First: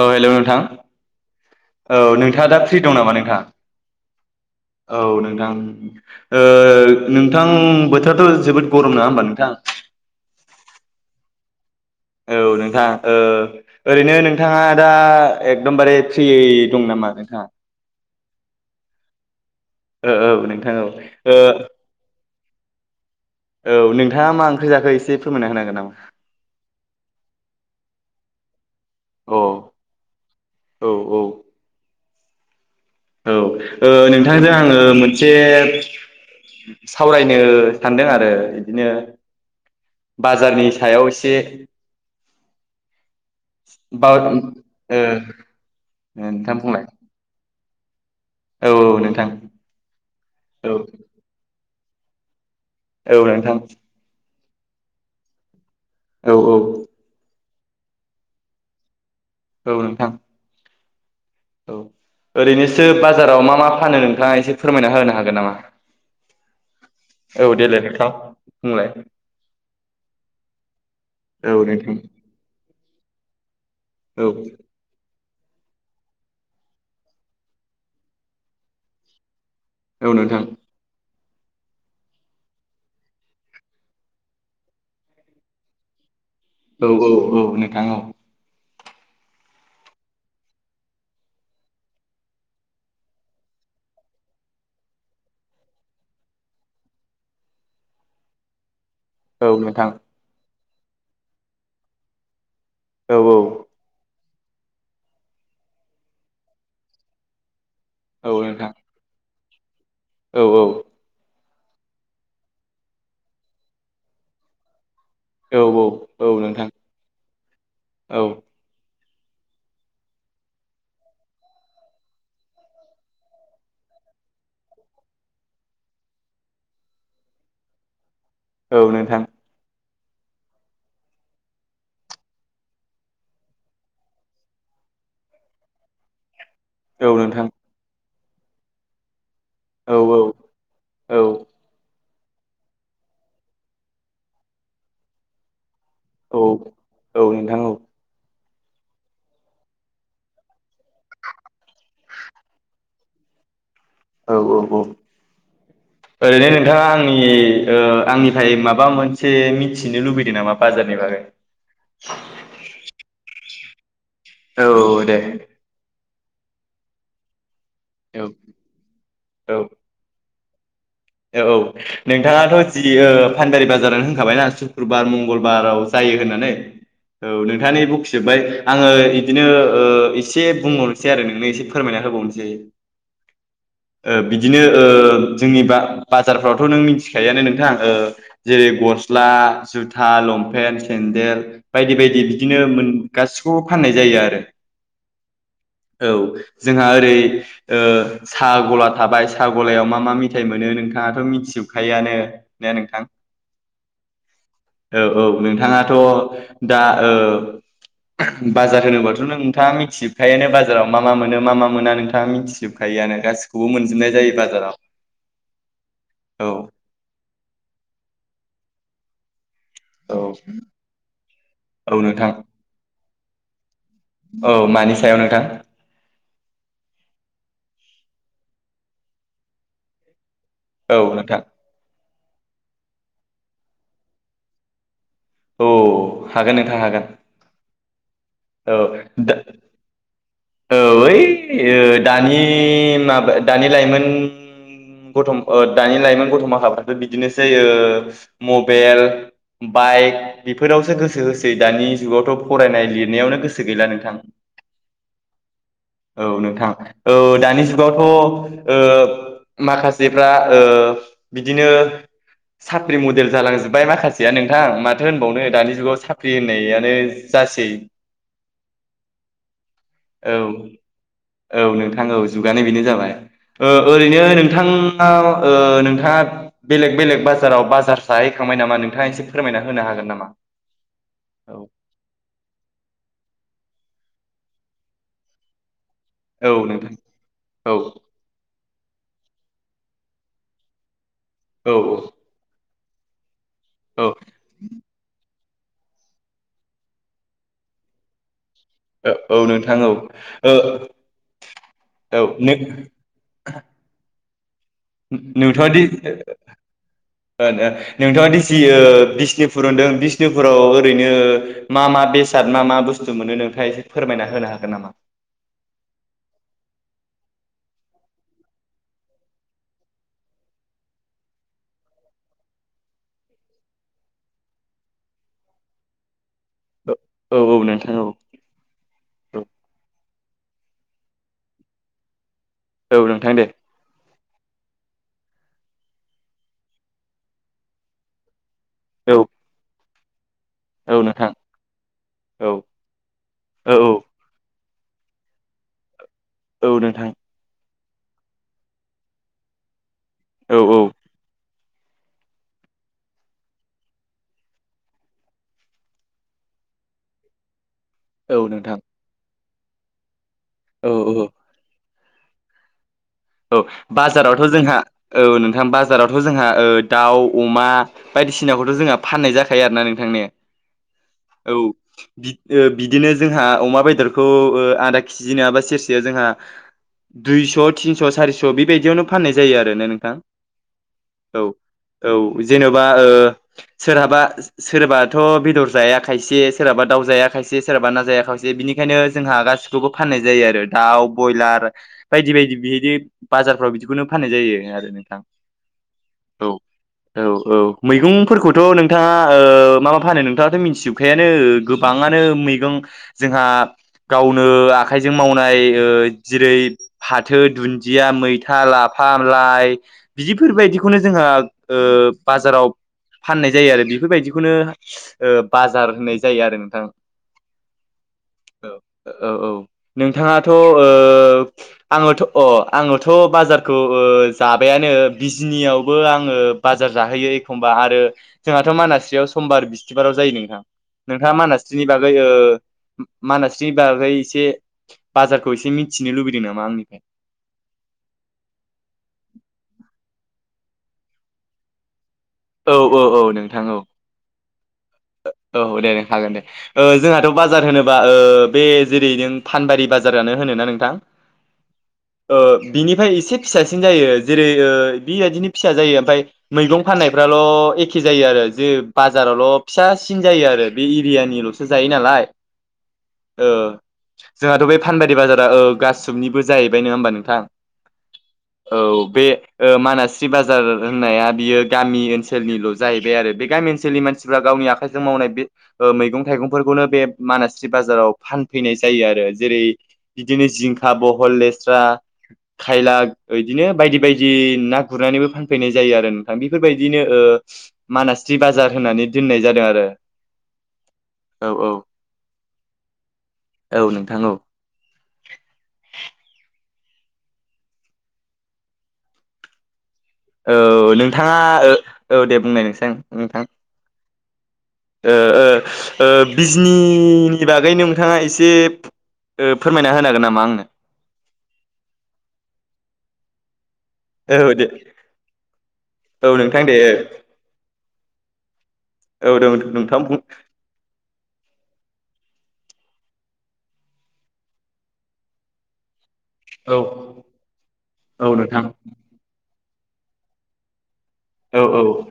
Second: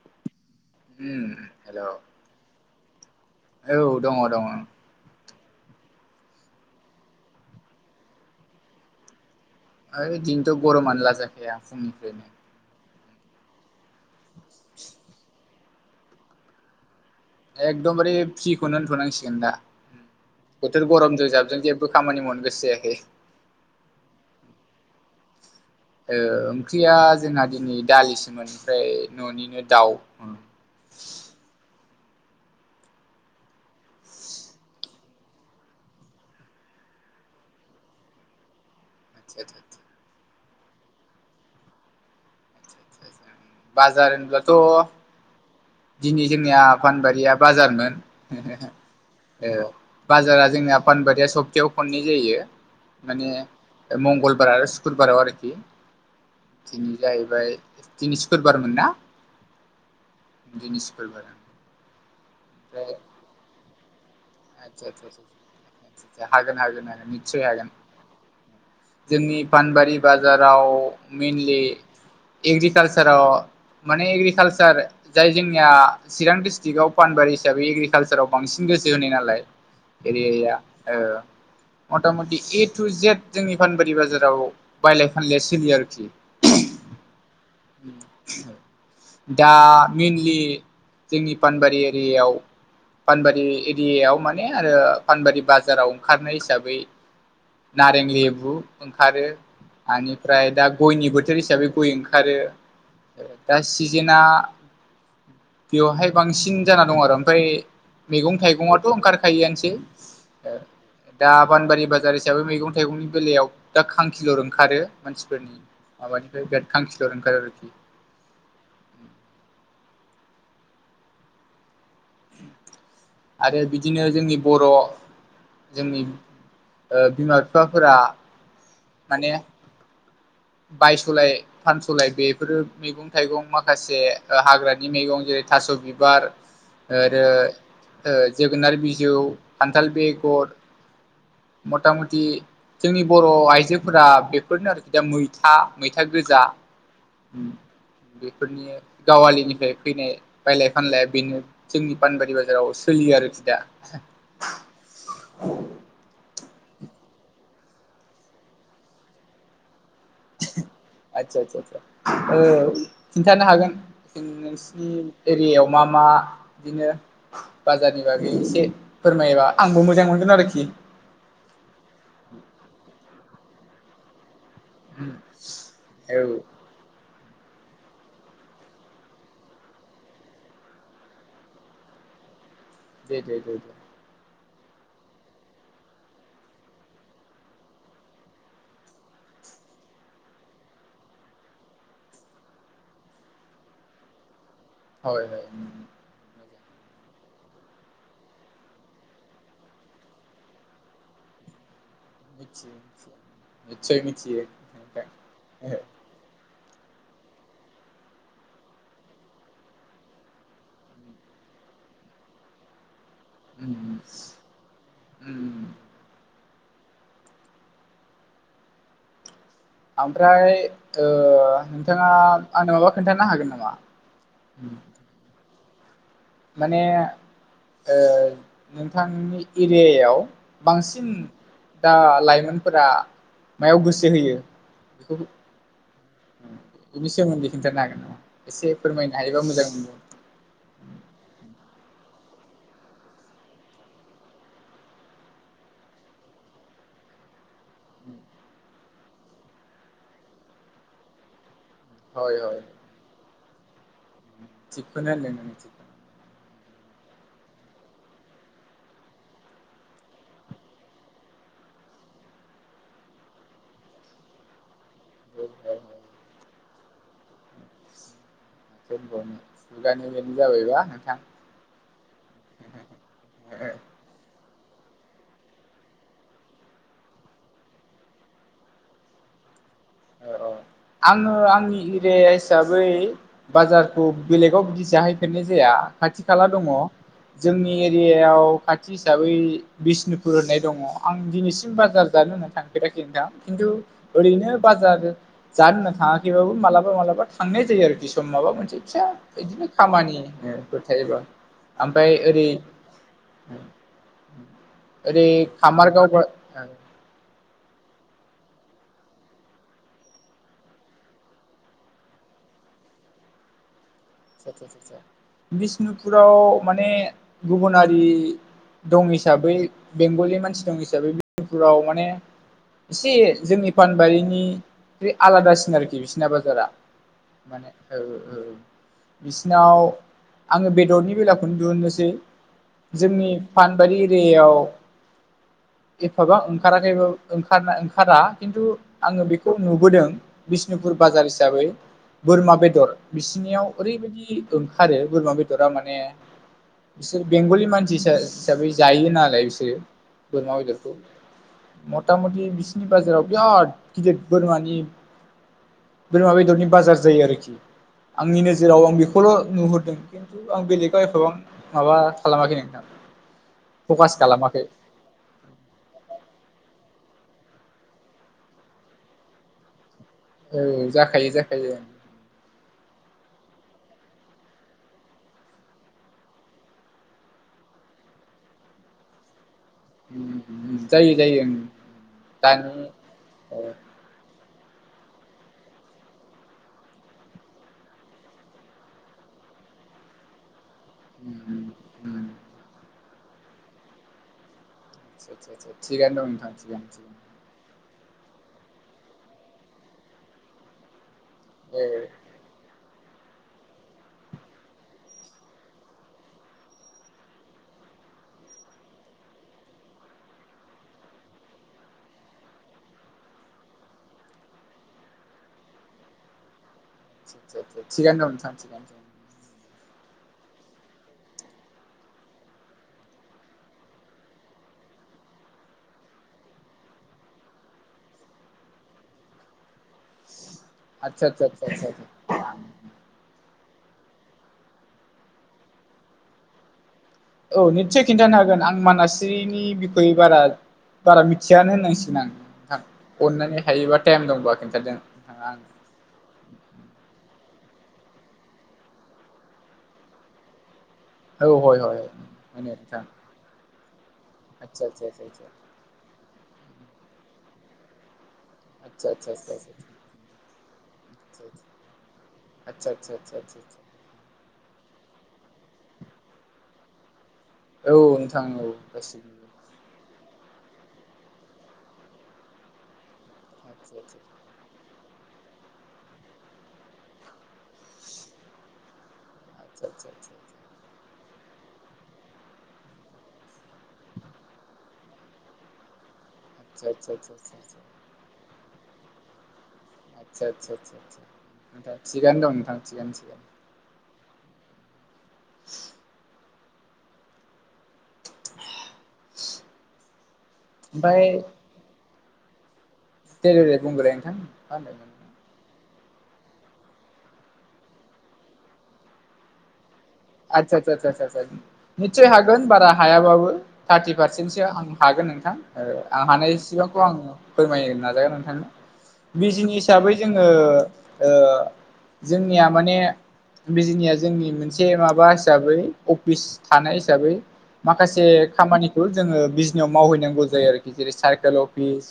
औ हेल' नोंथां। औ नोंथाङा दा फ्रि दं नामा नोंथां दङ दङ औ नों थां ओ नोंथां बोथोराथ' जोबोद गरम नङा होमबा नोंथां? ओइ दिनैथ' गरमानो लाजाखाया। फुंनिफ्रायनो औ नोंथां ओ ओरैनो नोंथाङा दा एकदमबारे फ्रियै दं नामा? नोंथाङा एखदमबारे फ्रिखौनो होनथ'नांसिगोन दा। ओ औ नोंथां औ बोथोर ओ गरमजों-जाबजों जेबो खामानि मोवनो गोसो जायाखै। औ नोंथाङा मा ओंख्रि जाखो इसे फोरमायना होनो हागोन? नामा ओ ओंख्रिया जोंना दिनै दालिसोमोन ओमफ्राय न'निनो दाउ ओं। औ-औ। औ ओ नोंथांजों आङो मोनसे सावरायनो सानदों आरो। बिदिनो आतसा-आतसा-आतसा बाजारनि सायाव इसे बाजार बा ओ होनब्लाथ' दिनै नोंथां जोंनिया बुंलाय पानबारिया बाजारमोन। औ औ नोंथां औ बाजारा औ जोंनिया पानबारिया सबतायाव खननै जायो। औ माने ओ नोंथां मंगलबार आरो सुक्रबाराव आरोखि औ औ दिनै जाहैबाय दिनै सुकुरबारमोन ना? औ नोंथां। दिनै सुकुरबार। औ ओरैनोसो बाजाराव मा-मा फानो? नोंथाङा एसे फोरमायना होनो हागोन नामा आतसा-सा-सा-सा-सा हागोन-हागोन-हागोन नितसय औ हागोन। देलाय नोंथां बुंलाय जोंनि पानबारि बाजाराव मेनलि औ नोंथां एग्रिकालस राव माने औ एग्रिकालचार जाय जोंनिया चिरां डिसट्रिकआव पानबारि हिसाबै एग्रिकालसाराव बांसिन गोसो होनाय नालाय औ नोंथां एरियाया ओ मथा-मथि ए टु जेद जोंनि पानबारि बाजाराव बायलाय-फानलाया सोलियो आरोखि। औ औ‌ औ नोंथां औ। दा मेनलि जोंनि पानबारि एरियायाव पानबारि ए एरियायाव माने आरो पानबारि बाजाराव ओंखारनाय हिसाबै नारें लेबु ओंखारो औ नोंथां आनिफ्राय दा गयनि बोथोर हिसाबै गय ओंखारो। औ ओ दा सिजेना बेवावहाय बांसिन जाना दङ' आरो ओमफ्राय औ नोंथां मैगं-थाइगङाथ' ओंखार खायोआनोसै औ औ ओ औ दा पानबारि बाजार हिसाबै मैगं-थाइगंनि बेलायाव दा खांखिलर ओंखारो। मानसिफोरनि औ माबानिफ्राय नोंथां [unintelligible] खांखिलुर ओंखारो आरोखि। औ। [inaudible] आरो बिदिनो जोंनि बर' जोंनि ओ बिमा-बिफाफोरा औ नोंथां। बायस'लाय फानस'लाय बेफोरो मैगं थाइगं माखासे हाग्रानि मैगं जेरै थास' बिबार आरो नोंथां ओ जोगोनार बिजौ खान्थाल औ बेगर औ मथा म दि जोंनि बर' आइजोफोरा बेफोरनो आरोखि दा मैथा, मैथा गोजा औ औ नोंथां औ। बेफोरनि गावालिनिफ्राय फैनाय बायलाय फानलाया बेनो जोंनि पानबारि बाजाराव सोलियो आरोखि दा। औ औ औ ओरैनो दा आंनि ओ आंनिफ्राय माबा मोनसे मि थिनो लुबैदों नामा बाजारनि बागै? आदसा आदसा आदसा जों औ नोंसिनि एरियायाव मा मा बिदिनो बाजारनि बागै एसे फोरमायोबा औ आंबो मोजां मोनगोन आरोखि। औ औ, नोंथाङाथ' जि फानदारि बाजारनो होनखाबायना‌ शुक्रुबार मंगलबाराव जायो औ होननानै। औ नोंथाङानि बखिजोबबाय आङो बिदिनो ओ एसे बुंहरनोसै आरो नोंनो एसे फोरमायना होबाव नोसै। दे दे दे। बिदिनो ओ जोंनि बा जारफ्रावथ' नों मिथिखायोानो नोंथां ओ जेरै गस्ला जुथा लंपेन सेन देल बायदि बायदि बिदिनो मोन गासिखौबो फाननाय जायो आरो। हय हय। औ जोंहा ओरै ओ साहा गला थाबाय साहा गलायाव मा मा मेथाइ मोनो नों थां मिथिजोब खायानो मिथियो ने नोंथां? निस्सय मिथियो औ नोंथां। औ नोंथाङाथ' दा ओ बाजार होनोबाथ' नोंथाङा मिथिजोबखायोयानो बाजाराव मा मा मोनो मा मा मोना नोंथाङा मिथिजोबखायोयानो। गासिखौबो मोनजोबनाय जायो बाजाराव। औ। औ ओमफ्राय ओ औ नोंथाङा नोंथां आंनो माबा खोन्थानो हागोन नामा? औ मानि सायाव नोंथां? माने ओ नोंथांनि एरियायाव औ बांसिन नोंथां दा लाइमोनफोरा मायाव गोसो होयो बेखौ औ औ। बेनि सोमोन्दै खिन्थानो हागोन नामा? एसे औ फोरमायनो दा हायोबा मोजां मोनगौ। औ ओइ ओ दानि माबा दानि लाइमोन गथम दानि लाइमोन गथमा हाराथ' बिदिनोसै ओ मबेल बाइक बेफोरावसो गोसो हो दानि हय जुगावथ' हय फरायनाय लिरनायावनो गोसो गैला नोंथां। थिगखौनो होनदों नों थिगखौनो औ नोंथां औ, दानि जुगावथ' ओ माखासेफ्रा ओ बिदिनो साख्रि मडेल जालांजोब्बाय माखासेया नोंथां मार थो होनबावनो दानि जुगाव साख्रि होननायानो जासै। [unintelligible] औ जाबायबा नोंथां औ नोंथां औ जुगानाय बेनो जाबाय। ओ ओरैनो नों नोंथाङाव नोंथाङा बेलेग बेलेग बाजाराव बाजार साहैखांबाय नामा नोंथाङा एसे फोरमायना हो औ औ आङो आंनि औ एरिया हिसाबै बाजार बेलेगाव बिदि जाहैफेरनाय जाया खाथि खाला दङ नोंथां जोंनि औ एरियायाव खा हिसाबै बिष्णुपुर होननाय दङ आं दिनैसिम औ बाजार जानो होननानै थांफेराखै नोंथां। खिन्थु औ ओरैनो थाङाखैबो मालाबा माबा थांनाय जायो आरोखि सम माबा मोनसे औ औ बिदिनो नोंथां औ ओ खामानिफोर थायोबा ओमफाय औ ओरै नों [inaudible] ओरै नुथ'वादि खामारगाव ओ ओ नोंथाङा दि जियो ओ बिष्णुपुर होनदों बिष्णुपुराव ओरैनो मा मा बेसाद मा मा बुस बुस्थु मोनो नोंथाआ ए आदसा आदसा बिष्णुपुराव माने गुबुनारि दं हिसाबै बेंगलिनि मानसि दं हिसाबै [unintelligible] पुराव माने एसे जोंनि फानबारिनि बे आलादासिन आरोखि बि सिना बाजारा माने औ औ बिसिनाव आङो बेदरनि बेलाखौनो दिहुनोसै औ जोंनि नोंथां दे फानबारि दैयाव एफाबा ओंखाराखैबाबो ओंखार ओंखारा खिन्थु औ आङो बेखौ नुबोदों। बिष्णुपुर औ बाजार नोंथां हिसाबै औ बोरमा बेदर बिसिनियाव औ औ ओरैबायदि ओंखारो बोरमा बेदरा माने औ नोंथां बिसोर बेंगलि मानसि हिसाबै जायो नालाय बिसोरो बोरमा औ औ बेदरखौ मथा मथि बिसिनि बाजाराव बिराद गिदिर बोरमानि बोरमा बेदरनि बाजार जायो आरोखि आंनि औ नोंथां नोजोराव आं बेखौल' नुहुरदों खिन्थु आं औ बेलेगाव औ एफाबां माबा खालामाखै नोंथां। औ फकास बाजारावथ' खालामाखै जोंहा औ नोंथां बाजारावथ' जोंहा ओ दाउ अमा बायदिसिनाखौथ' जोंहा फाननाय जाखायो आरोना नों औ जाखायो [inaudible] औ जाखायो [inaudible] बिदिनो जोंहा अमा बेदरखौ ओ आदा केजि नङाबा सेरसेया जोंहा दुइस' थिनस' सारिस' बेबायदियावनो फाननाय जायो आरो। नोंथां जायो जायो औ ओं औ दानि जेन'बा ओ ओ सोरहाबा सोरबाथ' बेदर जाया खायसे सोरहाबा दाउ जाय खायसे सोरहाबा ना जाया खायसे बिनिखायनो जोंहा गा गासिखौबो फाननाय जायो आरो। दाउ बयलार बायदि बायदि बिदि बाजारफ्राव बिदिखौनो फाननाय जायो आरो। नोंथां आसा आसा थिगानो दं औ नोंथां। औ औ मैगंफोरखौथ' नोंथाङा ओ मा मा फानो नोंथाङाथ' मिथिजोब फायानो ए गोबाङानो मैगं जोंहा गावनो आखाइजों मावनाय ओ जेरै फाथो दुन्दिया मैथा लाफा लाइ बिदिफोरबायदिखौनो जोंहा ओ बाजाराव फाननाय जायो आरो बेफोरबायदिखौनो ओ बाजार होनाय जायो आरो नोंथां। थिगानो दङ नोंथां औ थिगानो। औ नोंथाङाथ' ओ आङोथ' अ आङोथ' बाजारखौओ जाबायानो बिजनियावबो आङो बाजार जाहोयो एखमबा आरो जोंहाथ' मानास्रियाव समबार बिस्थिबाराव जायो नोंथां। आदसा नोंथाङा आदसा मानास्रिनि आदसा ओ आदसा बागै मानास नि बाराय एसे बाजारखौ एसे मिथिनो लुबैदों नामा आंनिफ्राय औ निस्सय खिन्थानो हागोन आं मानास्रिनि बिखयै बारा बारा मिथियानो होननांसिगोन आं औ नोंथां औ औ अननानै नोंथां औ हायोबा टाइम दंबा खोन्थादो नोंथाङा औ आंनो दे नोंथां हागोन दे जोंहाथ' बाजार होनोबा ओ बे जेरै नों फानबारि बाजारानो होनोना नोंथां। औ हय हय ओ मोनो नोंथां बिनिफ्राय एसे फिसा सिन जायो जेरै आतसा आतसा आतसा बेबायदिनो फिसा जायो ओमफ्राय मैगं फाननायफ्राल' एखे जायो आरो आतसा आतसा आतसा बाजारावल' फिसासिन जायो आरो बे एरियानिल'सो जायो नालाय आतसा आतसा आतसा ओ आतसा जोंहाथ' बे फानबारि बाजारा ओ गासैनिबो जाहैबाय नङा होमबा नोंथां औ नोंथां औ बे गासिबो ओ मानास बाजार होननाया बियो गामि ओनसोलनिल' जाहैबाय आरो बे गामि आतसा ओनसोलनि आतसा मानसिफ्रा गावनि आखाय जों मावनाय बे ओ मैगं थाइगंफोरखौनो बेब मानास बाजाराव फानैनाय जायो आरो। जेरै आतसा आतसा आतसा बिदिनो जिंखा बहल लेस्रा खायला यैदिनो बायदि बायदि ना गुरनानैबो फानफैनाय जायो आरो। आ बेफोरबायदिनो आतसा आतसा ओ आतसा मानास्रि बाजार होननानै दोननाय जादों आर आतचा आचा चा चा नोंथा सिगानो दं नोंथां चिगानो चिगानो। औ नोंथां औ [unintelligible] औ ओमफ्राय नोंथाङा ओ औ दे बुंनाय नोंसें। नोंथां दे दे दे बुंग्रोलाय नोंथां मा ओ होनदोंमोन ओ ओ बिजनीनि बागैनो नोंथाङा एसे ओ फोरमायना होना आतचा चा चा चा चा निथसाइ हागोन बारा हायाबाबो। थार्टि औ पारसेन्टसो दे आं हागोन नोंथां आं औ नोंथां दे हानायसिबांखौ आं फोरमायनो नाजागोन नोंथां। औ औ बिजिनि नोंथां हिसाबै बुं जोङो ओ जोंनिया माने बिजनिया जोंनि मोनसे माबा हिसाबै अफिस औ थानाय हिसाबै माखासे औ नोंथां खामानिखौ जोङो बिजनेाव मावहैनांगौ जायो आर जेरै सारकोल औ औ अफिस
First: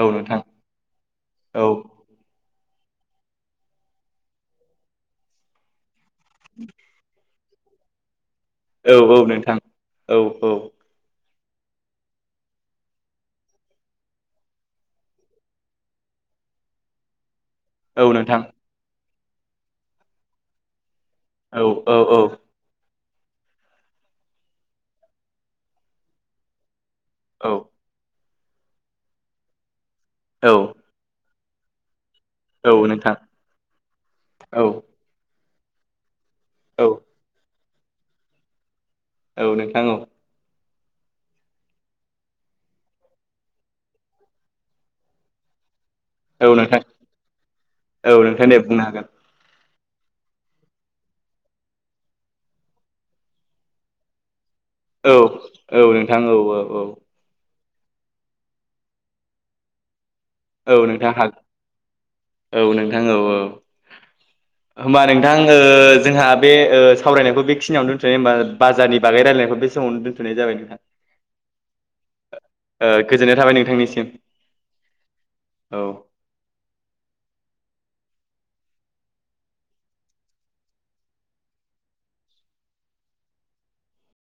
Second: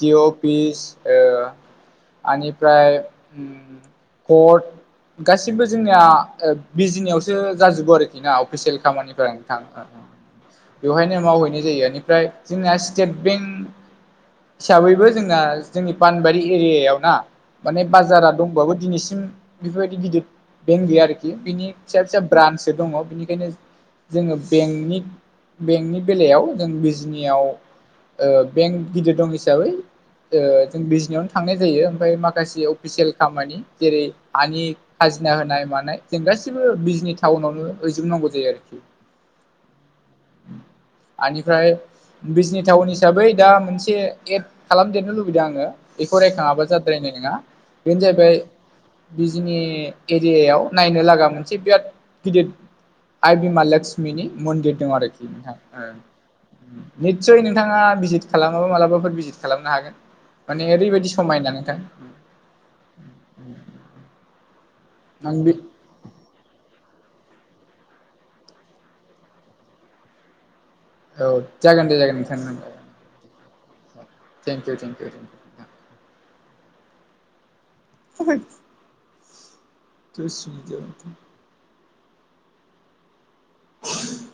औ नोंथां अफिस ओ औ आनिफ फ्राय कर्ट गासिबो जोंनिया बिजनियावसो जाजोबो आरोखि ना अफिसियेल औ औ नोंथां खामानिफोराथाङ औ औ बेवहायनो मावहै नाय जायो एनिफ्राय जोंना स्टेट बेंक तिसाबैबो जोंना जोंनि पानबारि एरियायाव ना माने औ बाजारा नोंथां दंबाबो दिनैसिम बेफोरबायदि गिदिर बेंक गैया आरोखि औ बिनि फिसा औ फिसा औ ब्रान्सो दङ' बेनिखायनो जोङो बेनि बेंकनि बेलायाव जों बिज बिजनियाव औ बें गिदिर दं हिसाबै औ ओ जों बिजनिआवन थांनाय जायो ओमफाय माखासे औ अफिसियेल नोंथां खामानि जेरै औ हानि खाजिना होनाय मानाय जों गासिबो औ बिजनि टाउनावनो हैजोबनांगौ जायो आरोखि। औ नोंथां औ। आनिफ्राय बिजनि टाउन हिसाबै दा मोनसे एड खालामदेरनो लुबैदों आङो बेखौ औ रायखाङाबा नोंथां जाद्रायनाय नङा बेनो औ जाहैबाय नोंथां दे बुंनो हागोन बिजनि एरियायाव नायनो लागा मोनसे बिआद गिदिर आइ बिमा लक्ष्मिनि मन्दिर दं औ आरोखि नोंथां औ नोंथां औ औ ओ निचसाइ थाङा भिजिट खालामाबा मालाबाफोर भिजिट खालामनो हागोन। माने औ ओरैबायदि नोंथां हाख समायना नोंथां औ नोंथां औ औ। होमबा नोंथां आं बे ओ जोंहा बे ओ सावरायनायखौ बेखनियावनो दोनथ'नाय होमबा बाजारनि बागैायलायनाय बे समावनो दोनथ'नाय जाबाय नोंथा औ जागोन दे जागोन ओ गोजोननाय थाबाय नोंथांनिसिम। Thank you thank you. औ। [unintelligible] [unintelligible]